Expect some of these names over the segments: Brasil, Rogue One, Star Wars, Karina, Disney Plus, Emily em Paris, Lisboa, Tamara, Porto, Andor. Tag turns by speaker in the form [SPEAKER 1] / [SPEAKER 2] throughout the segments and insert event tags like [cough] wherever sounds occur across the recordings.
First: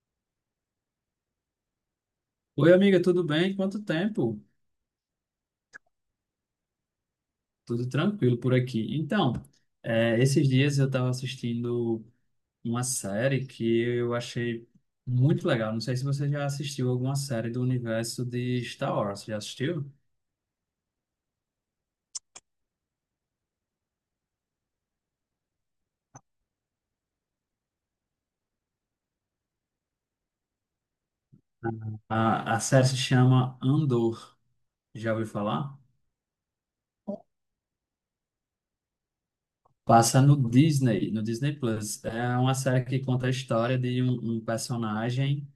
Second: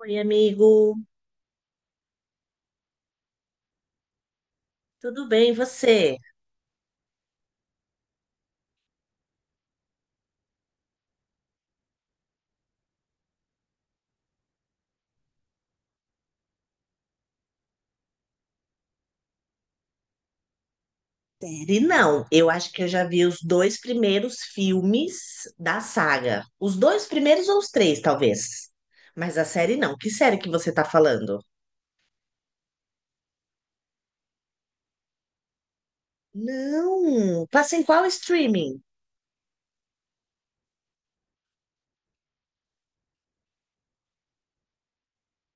[SPEAKER 1] Oi, amigo.
[SPEAKER 2] Oi, amiga, tudo bem? Quanto tempo?
[SPEAKER 1] Tudo bem, e você?
[SPEAKER 2] Tudo tranquilo por aqui. Então, esses dias eu estava assistindo uma série que eu achei muito legal. Não sei se você já assistiu alguma série do universo de Star Wars. Já assistiu?
[SPEAKER 1] Série não. Eu acho que eu já vi os dois primeiros filmes da saga. Os dois primeiros ou os três, talvez. Mas a série não. Que série que você tá falando?
[SPEAKER 2] A série se chama Andor. Já ouviu falar?
[SPEAKER 1] Não. Passa em qual streaming?
[SPEAKER 2] Passa no Disney, no Disney Plus. É uma série que conta a história de um personagem.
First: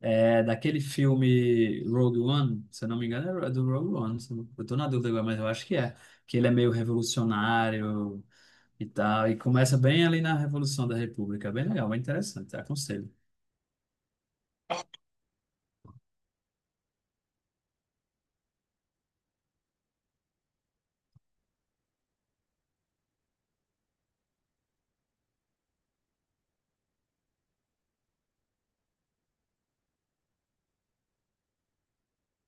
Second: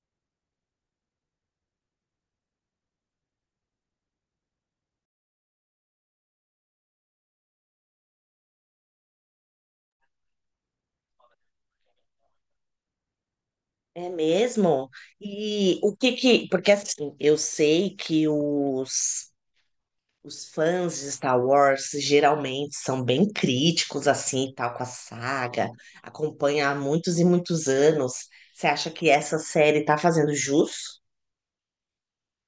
[SPEAKER 2] É daquele filme Rogue One, se eu não me engano, é do Rogue One. Se Eu não- Eu tô na dúvida agora, mas eu acho que é. Que ele é meio revolucionário e tal. E começa bem ali na Revolução da República. É bem legal, bem interessante, aconselho.
[SPEAKER 1] É mesmo? E o que que... Porque assim, eu sei que os fãs de Star Wars geralmente são bem críticos assim, e tal, com a saga, acompanha há muitos e muitos anos. Você acha que essa série tá fazendo jus?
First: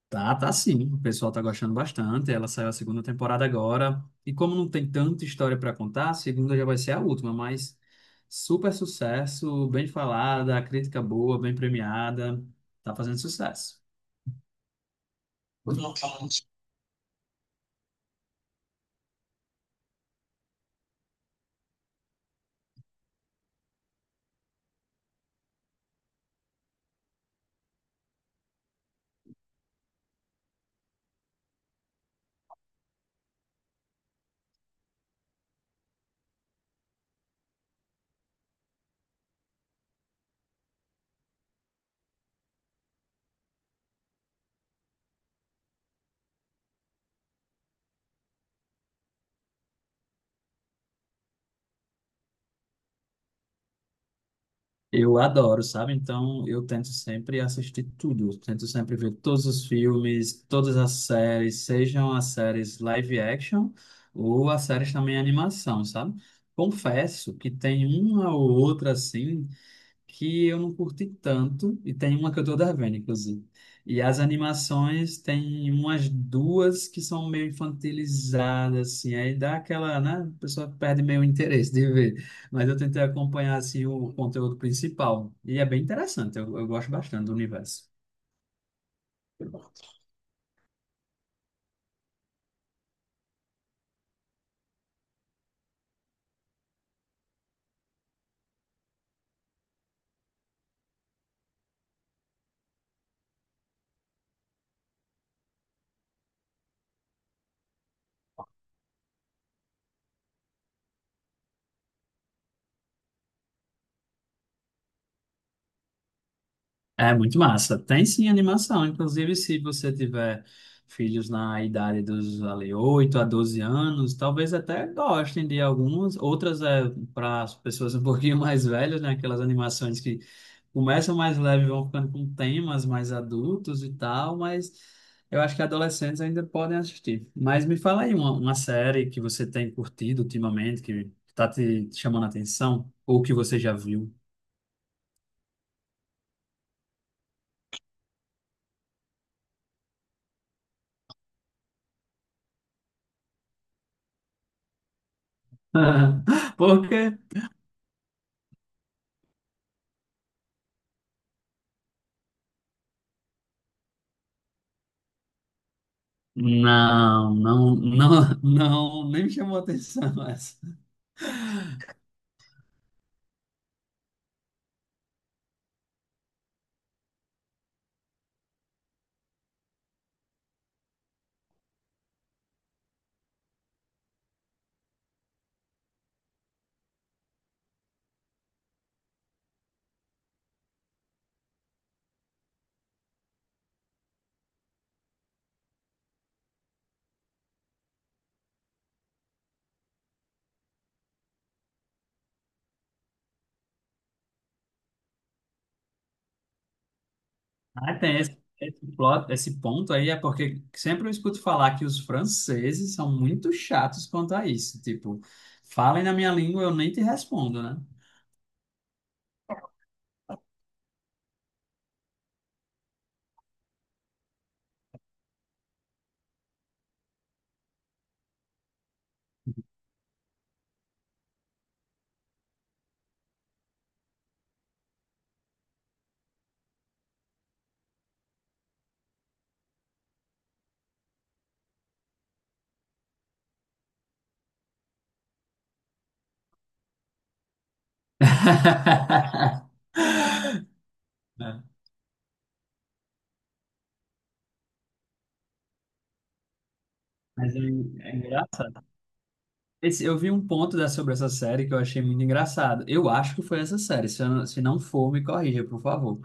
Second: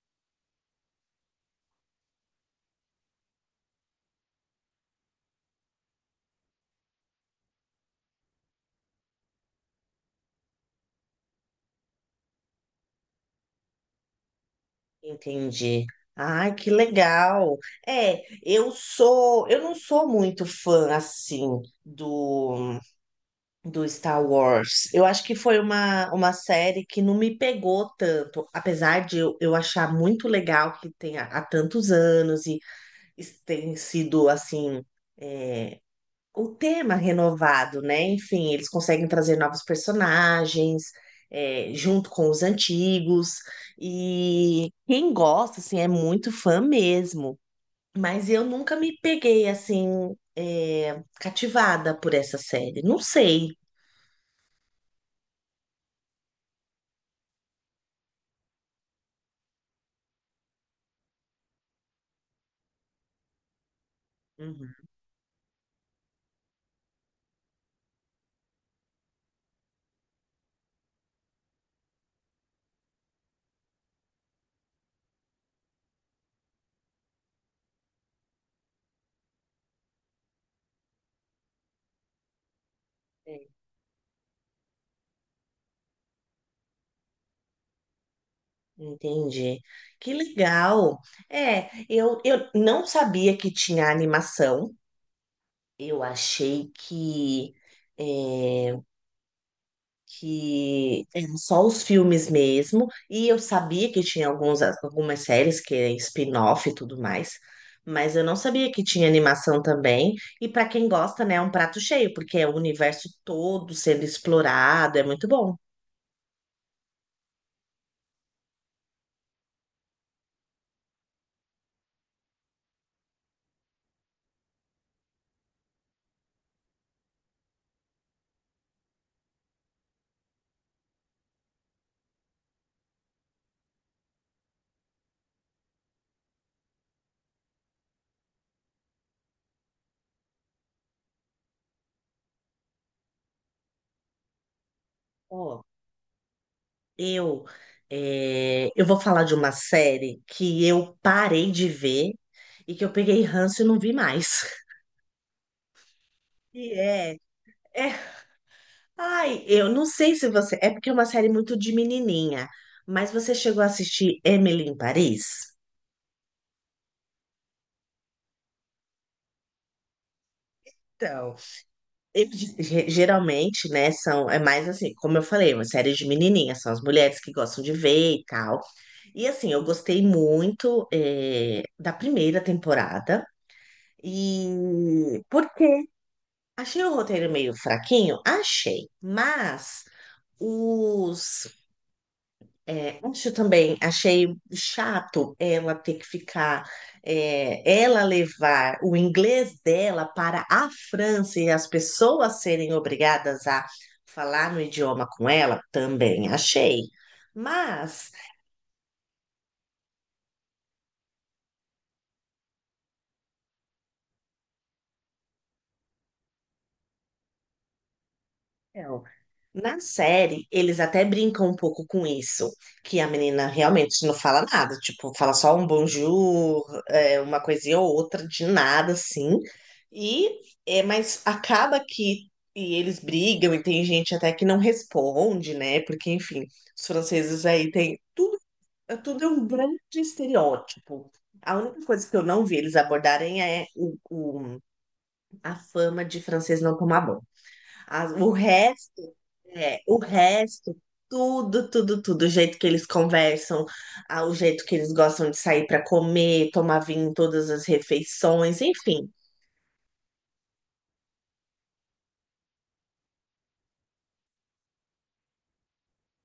[SPEAKER 2] Tá, tá sim. O pessoal tá gostando bastante. Ela saiu a segunda temporada agora. E como não tem tanta história para contar, a segunda já vai ser a última, mas super sucesso, bem falada, crítica boa, bem premiada. Tá fazendo sucesso.
[SPEAKER 1] Entendi. Ai, que legal. Eu não sou muito fã assim do do Star Wars. Eu acho que foi uma série que não me pegou tanto, apesar de eu achar muito legal que tenha há tantos anos tem sido assim é, o tema renovado, né? Enfim, eles conseguem trazer novos personagens, junto com os antigos, e quem gosta assim é muito fã mesmo. Mas eu nunca me peguei assim cativada por essa série. Não sei.
[SPEAKER 2] Eu adoro, sabe? Então eu tento sempre assistir tudo, eu tento sempre ver todos os filmes, todas as séries, sejam as séries live action ou as
[SPEAKER 1] Uhum.
[SPEAKER 2] séries também animação, sabe? Confesso que tem uma ou outra assim que eu não curti tanto, e tem uma que eu tô devendo, inclusive. E as animações tem umas duas que são meio infantilizadas, assim, aí dá aquela, né? A pessoa perde meio o interesse de ver. Mas eu tentei
[SPEAKER 1] É,
[SPEAKER 2] acompanhar, assim, o conteúdo principal, e é bem interessante, eu gosto bastante do universo.
[SPEAKER 1] Entendi. Que legal. Eu não sabia que tinha animação. Eu achei que é, que eram só os filmes mesmo, e eu sabia que tinha alguns, algumas séries que é spin-off e tudo mais, mas eu não sabia que tinha animação também. E para quem gosta, né, é um prato cheio, porque é o universo todo sendo explorado, é muito bom.
[SPEAKER 2] É muito massa. Tem sim animação. Inclusive, se você tiver filhos na idade dos ali, 8 a 12 anos, talvez até gostem de algumas. Outras é para as pessoas um [laughs] pouquinho mais velhas, né? Aquelas animações que começam mais leve, e vão ficando com temas mais adultos e tal, mas eu acho que adolescentes ainda podem assistir. Mas me fala aí uma série que você tem curtido ultimamente, que está te chamando a atenção, ou que você já viu.
[SPEAKER 1] Ó, eu eu vou falar de uma série que eu parei de ver e que eu peguei ranço e não vi mais. [laughs]
[SPEAKER 2] [laughs]
[SPEAKER 1] E
[SPEAKER 2] Por quê?
[SPEAKER 1] é. Ai, eu não sei se você. É porque é uma série muito de menininha, mas você chegou a assistir Emily em Paris?
[SPEAKER 2] Não, não, não, não, nem me chamou a atenção [laughs] essa.
[SPEAKER 1] Então, eu, geralmente, né, são, é mais assim, como eu falei, uma série de menininha são as mulheres que gostam de ver e tal. E assim, eu gostei muito, da primeira temporada. E por quê? Achei o roteiro meio fraquinho? Achei. Mas os... É, isso também achei chato ela ter que ficar, ela levar o inglês dela para a França e as pessoas serem obrigadas a falar no idioma com ela, também achei.
[SPEAKER 2] Ah,
[SPEAKER 1] Mas...
[SPEAKER 2] tem esse, esse plot, esse ponto aí, é porque sempre eu escuto falar que os franceses são muito chatos quanto a isso. Tipo, falem na minha língua, eu nem te respondo, né?
[SPEAKER 1] Então, na série, eles até brincam um pouco com isso, que a menina realmente não fala nada, tipo, fala só um bonjour, uma coisinha ou outra, de nada, assim. E, mas acaba que e eles brigam e tem gente até que não responde, né? Porque, enfim, os franceses aí tem tudo, tudo é um grande estereótipo. A única coisa que eu não vi eles abordarem é a fama de francês não tomar banho. O resto,
[SPEAKER 2] [laughs]
[SPEAKER 1] o resto, tudo,
[SPEAKER 2] É,
[SPEAKER 1] tudo, tudo, o jeito que eles conversam, ah, o jeito que eles gostam de sair para comer, tomar vinho em todas
[SPEAKER 2] mas é,
[SPEAKER 1] as
[SPEAKER 2] é
[SPEAKER 1] refeições,
[SPEAKER 2] engraçado.
[SPEAKER 1] enfim,
[SPEAKER 2] Eu vi um ponto da, sobre essa série que eu achei muito engraçado. Eu acho que foi essa série. Se, eu não- se não for, me corrija, por favor.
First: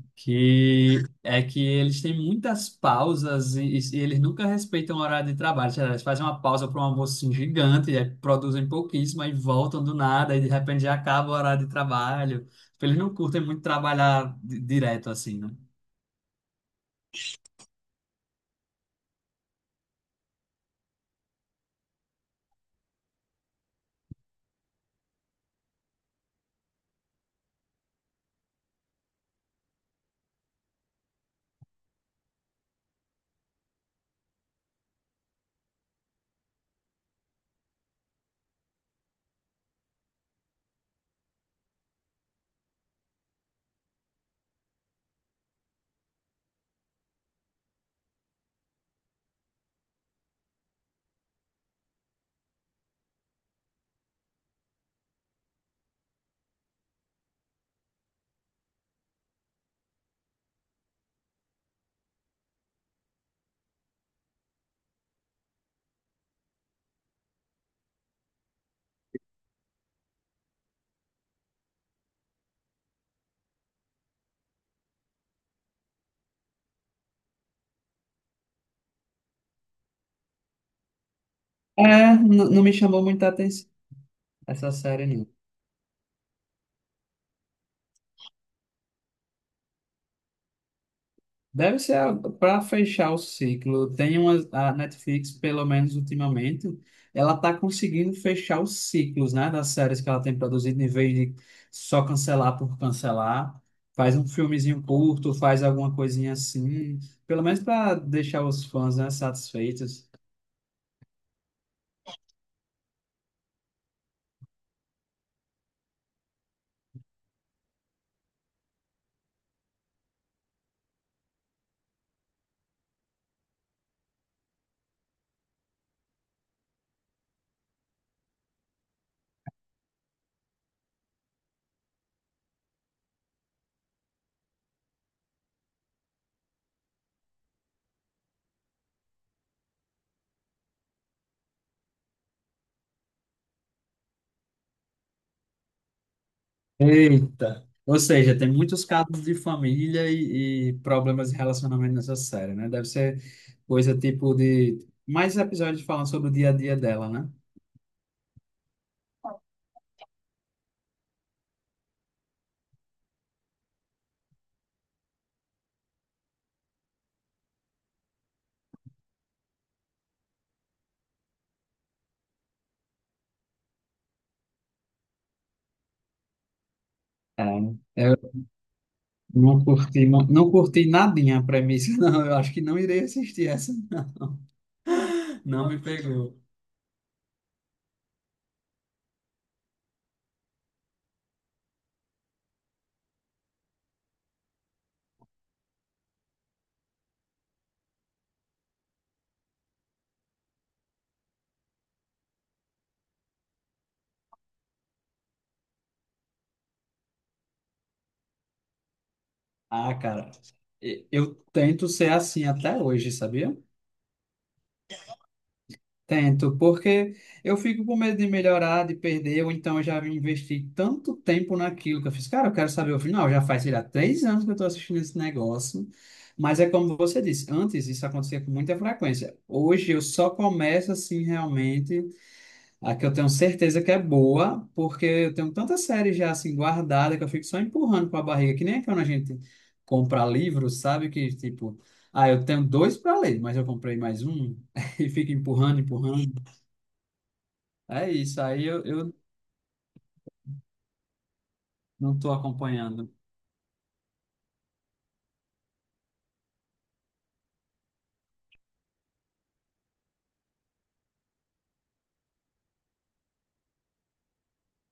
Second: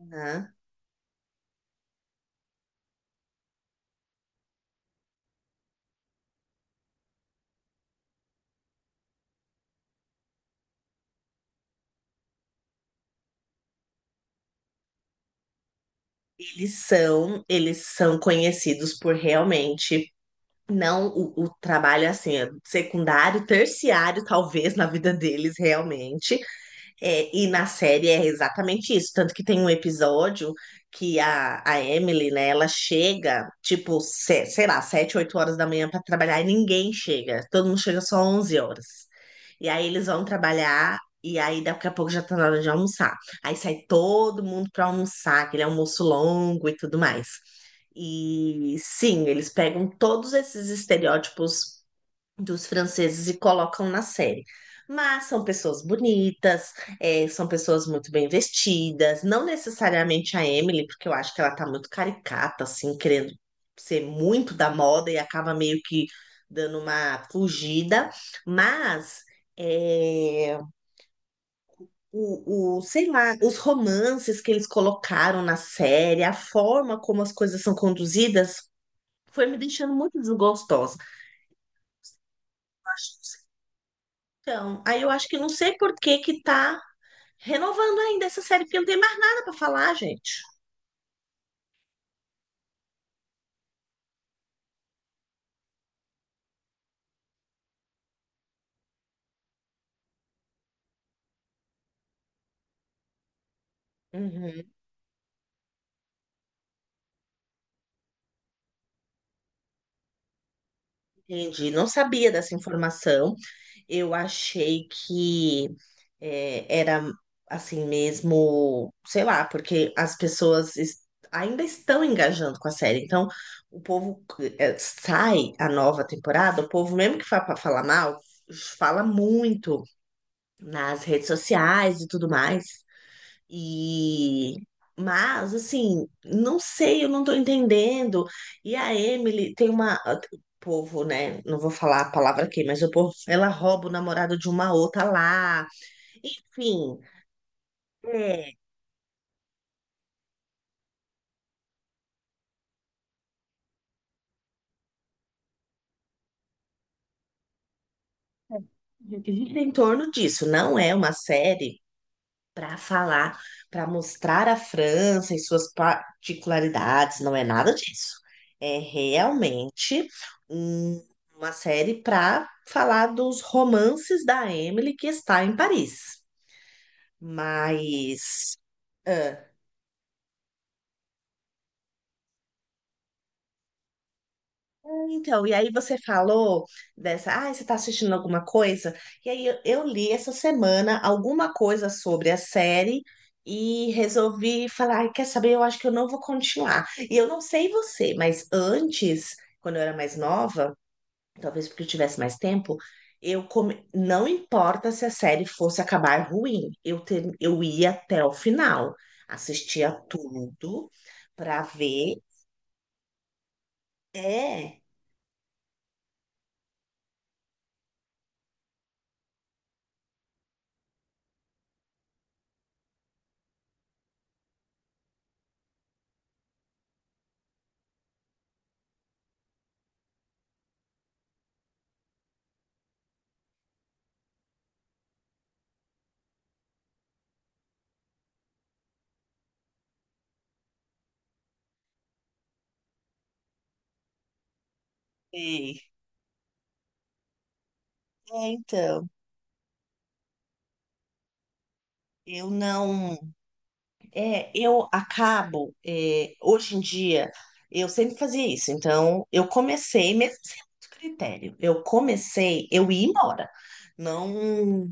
[SPEAKER 1] né?
[SPEAKER 2] Que é que eles têm muitas pausas e eles nunca respeitam o horário de trabalho. Sei lá, eles fazem uma pausa para um almoço assim, gigante, e aí produzem pouquíssimo, aí voltam do nada, e de repente já acaba o horário de trabalho. Tipo, eles não curtem muito trabalhar direto assim, né?
[SPEAKER 1] Eles são conhecidos por realmente não o trabalho assim, é secundário, terciário, talvez na vida deles realmente. É, e na série é exatamente isso. Tanto que tem um episódio que a Emily, né, ela chega, tipo, sei lá, sete, oito horas da manhã para trabalhar e ninguém chega. Todo mundo chega só 11 horas. E aí eles vão trabalhar e aí daqui a pouco já tá na hora de almoçar. Aí sai todo mundo para almoçar, aquele almoço longo e tudo mais. E sim, eles pegam todos esses estereótipos dos franceses e colocam na série. Mas são pessoas bonitas, são pessoas muito bem vestidas, não necessariamente a Emily, porque eu acho que ela tá muito caricata, assim, querendo ser muito da moda e acaba meio que dando uma fugida, mas eh, sei lá, os romances que eles colocaram na série, a forma como as coisas são conduzidas, foi me deixando muito desgostosa.
[SPEAKER 2] É, não me chamou muita atenção essa
[SPEAKER 1] Então, aí
[SPEAKER 2] série,
[SPEAKER 1] eu
[SPEAKER 2] não.
[SPEAKER 1] acho que não sei por que que tá renovando ainda essa série, porque não tem mais nada para falar, gente.
[SPEAKER 2] Deve ser para fechar o ciclo. Tem uma, a Netflix, pelo menos ultimamente, ela está conseguindo fechar os ciclos, né, das séries que ela tem produzido, em vez de só cancelar por cancelar. Faz um
[SPEAKER 1] Uhum,
[SPEAKER 2] filmezinho curto, faz alguma coisinha assim, pelo menos para deixar os fãs, né, satisfeitos.
[SPEAKER 1] entendi. Não sabia dessa informação. Eu achei que... É, era assim mesmo, sei lá, porque as pessoas ainda estão engajando com a série. Então, o povo sai a nova temporada, o povo, mesmo que fa pra falar mal, fala muito nas redes sociais e tudo mais. E mas assim, não sei, eu não tô entendendo. E a Emily tem uma o povo, né? Não vou falar a palavra aqui, mas o povo, ela rouba o namorado de uma outra lá. Enfim,
[SPEAKER 2] Eita! Ou seja, tem
[SPEAKER 1] é,
[SPEAKER 2] muitos casos de família e problemas de relacionamento nessa série, né? Deve ser coisa tipo de mais episódios falando sobre o dia a dia dela, né?
[SPEAKER 1] que gira em torno disso. Não é uma série para falar, para mostrar a França e suas particularidades, não é nada disso. É realmente um- uma série para falar dos romances da Emily que está em Paris.
[SPEAKER 2] É, eu
[SPEAKER 1] Mas...
[SPEAKER 2] não curti, não, não curti nadinha a premissa, [laughs] não. Eu acho que não irei assistir essa.
[SPEAKER 1] Então, e
[SPEAKER 2] Não
[SPEAKER 1] aí
[SPEAKER 2] me
[SPEAKER 1] você
[SPEAKER 2] pegou.
[SPEAKER 1] falou dessa, ah, você está assistindo alguma coisa? E aí eu li essa semana alguma coisa sobre a série e resolvi falar, "Ai, quer saber? Eu acho que eu não vou continuar." E eu não sei você, mas antes, quando eu era mais nova, talvez porque eu tivesse mais tempo, eu não importa se a série fosse acabar ruim, eu ia até o final, assistia
[SPEAKER 2] Ah, cara,
[SPEAKER 1] tudo
[SPEAKER 2] eu
[SPEAKER 1] para
[SPEAKER 2] tento ser
[SPEAKER 1] ver.
[SPEAKER 2] assim até hoje, sabia?
[SPEAKER 1] É,
[SPEAKER 2] Tento, porque eu fico com medo de melhorar, de perder, ou então eu já investi tanto tempo naquilo que eu fiz. Cara, eu quero saber o final. Já faz, sei lá, 3 anos que eu estou assistindo esse negócio. Mas é como você disse, antes isso acontecia com muita frequência. Hoje eu só começo assim realmente. A que eu tenho certeza que é boa, porque eu tenho tanta série já assim guardada que eu fico só empurrando com a barriga, que nem é quando a gente compra livros, sabe? Que tipo, ah, eu tenho dois para ler, mas eu comprei mais um [laughs] e fico empurrando,
[SPEAKER 1] sei.
[SPEAKER 2] empurrando. É isso, aí eu,
[SPEAKER 1] Então.
[SPEAKER 2] eu não estou
[SPEAKER 1] Eu
[SPEAKER 2] acompanhando.
[SPEAKER 1] não. É, eu acabo. Hoje em dia, eu sempre fazia isso. Então, eu comecei, mesmo sem muito critério, eu comecei, eu ia embora. Não,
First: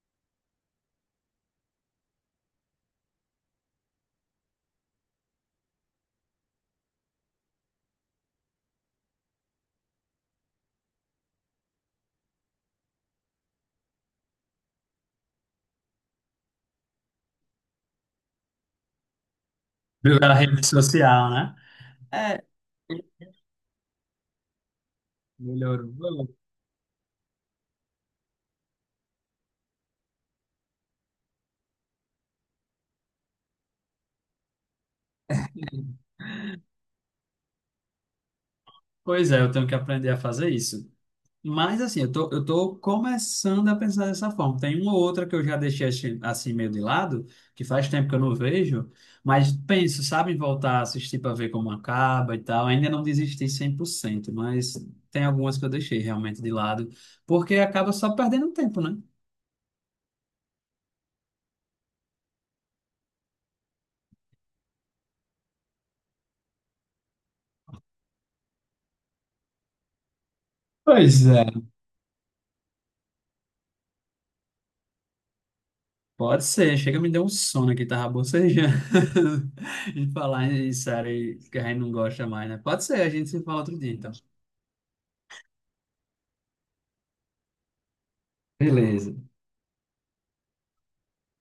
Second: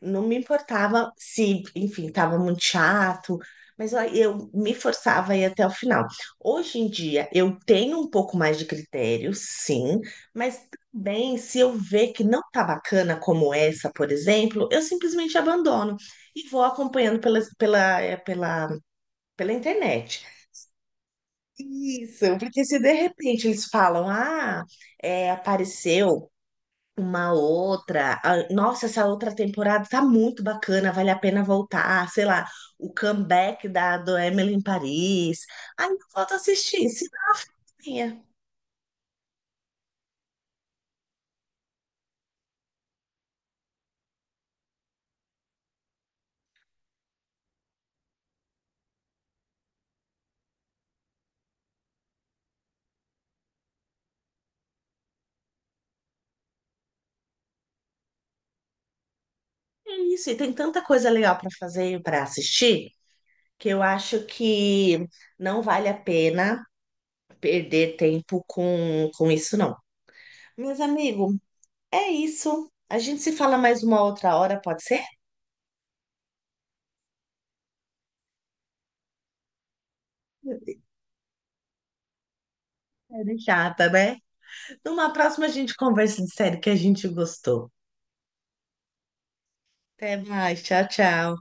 [SPEAKER 1] não me importava se, enfim, estava muito chato, mas ó, eu me forçava a ir até o final. Hoje em dia, eu tenho um pouco mais de critério, sim, mas também se eu ver que não tá bacana como essa, por exemplo, eu simplesmente abandono e vou acompanhando pela internet.
[SPEAKER 2] Pela rede social, né?
[SPEAKER 1] Isso,
[SPEAKER 2] É,
[SPEAKER 1] porque se de repente eles falam, ah,
[SPEAKER 2] melhorou.
[SPEAKER 1] apareceu uma outra. Ah, nossa, essa outra temporada tá muito bacana, vale a pena voltar. Sei lá, o comeback da do Emily em Paris. Ai, não falta assistir, cineminha.
[SPEAKER 2] Pois é, eu tenho que aprender a fazer isso. Mas assim, eu tô começando a pensar dessa forma. Tem uma ou outra que eu já deixei assim, assim meio de lado, que faz tempo que eu não vejo, mas penso, sabe, em voltar a assistir para ver como acaba e tal. Ainda não desisti 100%, mas tem algumas que eu deixei realmente de lado, porque acaba só perdendo tempo, né?
[SPEAKER 1] É isso, e tem tanta coisa legal para fazer e para assistir que eu acho que não vale a pena perder tempo com isso, não. Meus
[SPEAKER 2] Pois
[SPEAKER 1] amigos,
[SPEAKER 2] é.
[SPEAKER 1] é isso. A gente se fala mais uma outra hora, pode ser?
[SPEAKER 2] Pode ser, chega me deu um sono aqui, tava bocejando. [laughs] E falar em série que a gente não gosta mais, né? Pode ser, a gente
[SPEAKER 1] É
[SPEAKER 2] se fala outro
[SPEAKER 1] chata,
[SPEAKER 2] dia, então.
[SPEAKER 1] né? Numa próxima a gente conversa de série que a gente gostou.
[SPEAKER 2] Beleza.
[SPEAKER 1] Até mais. Tchau, tchau.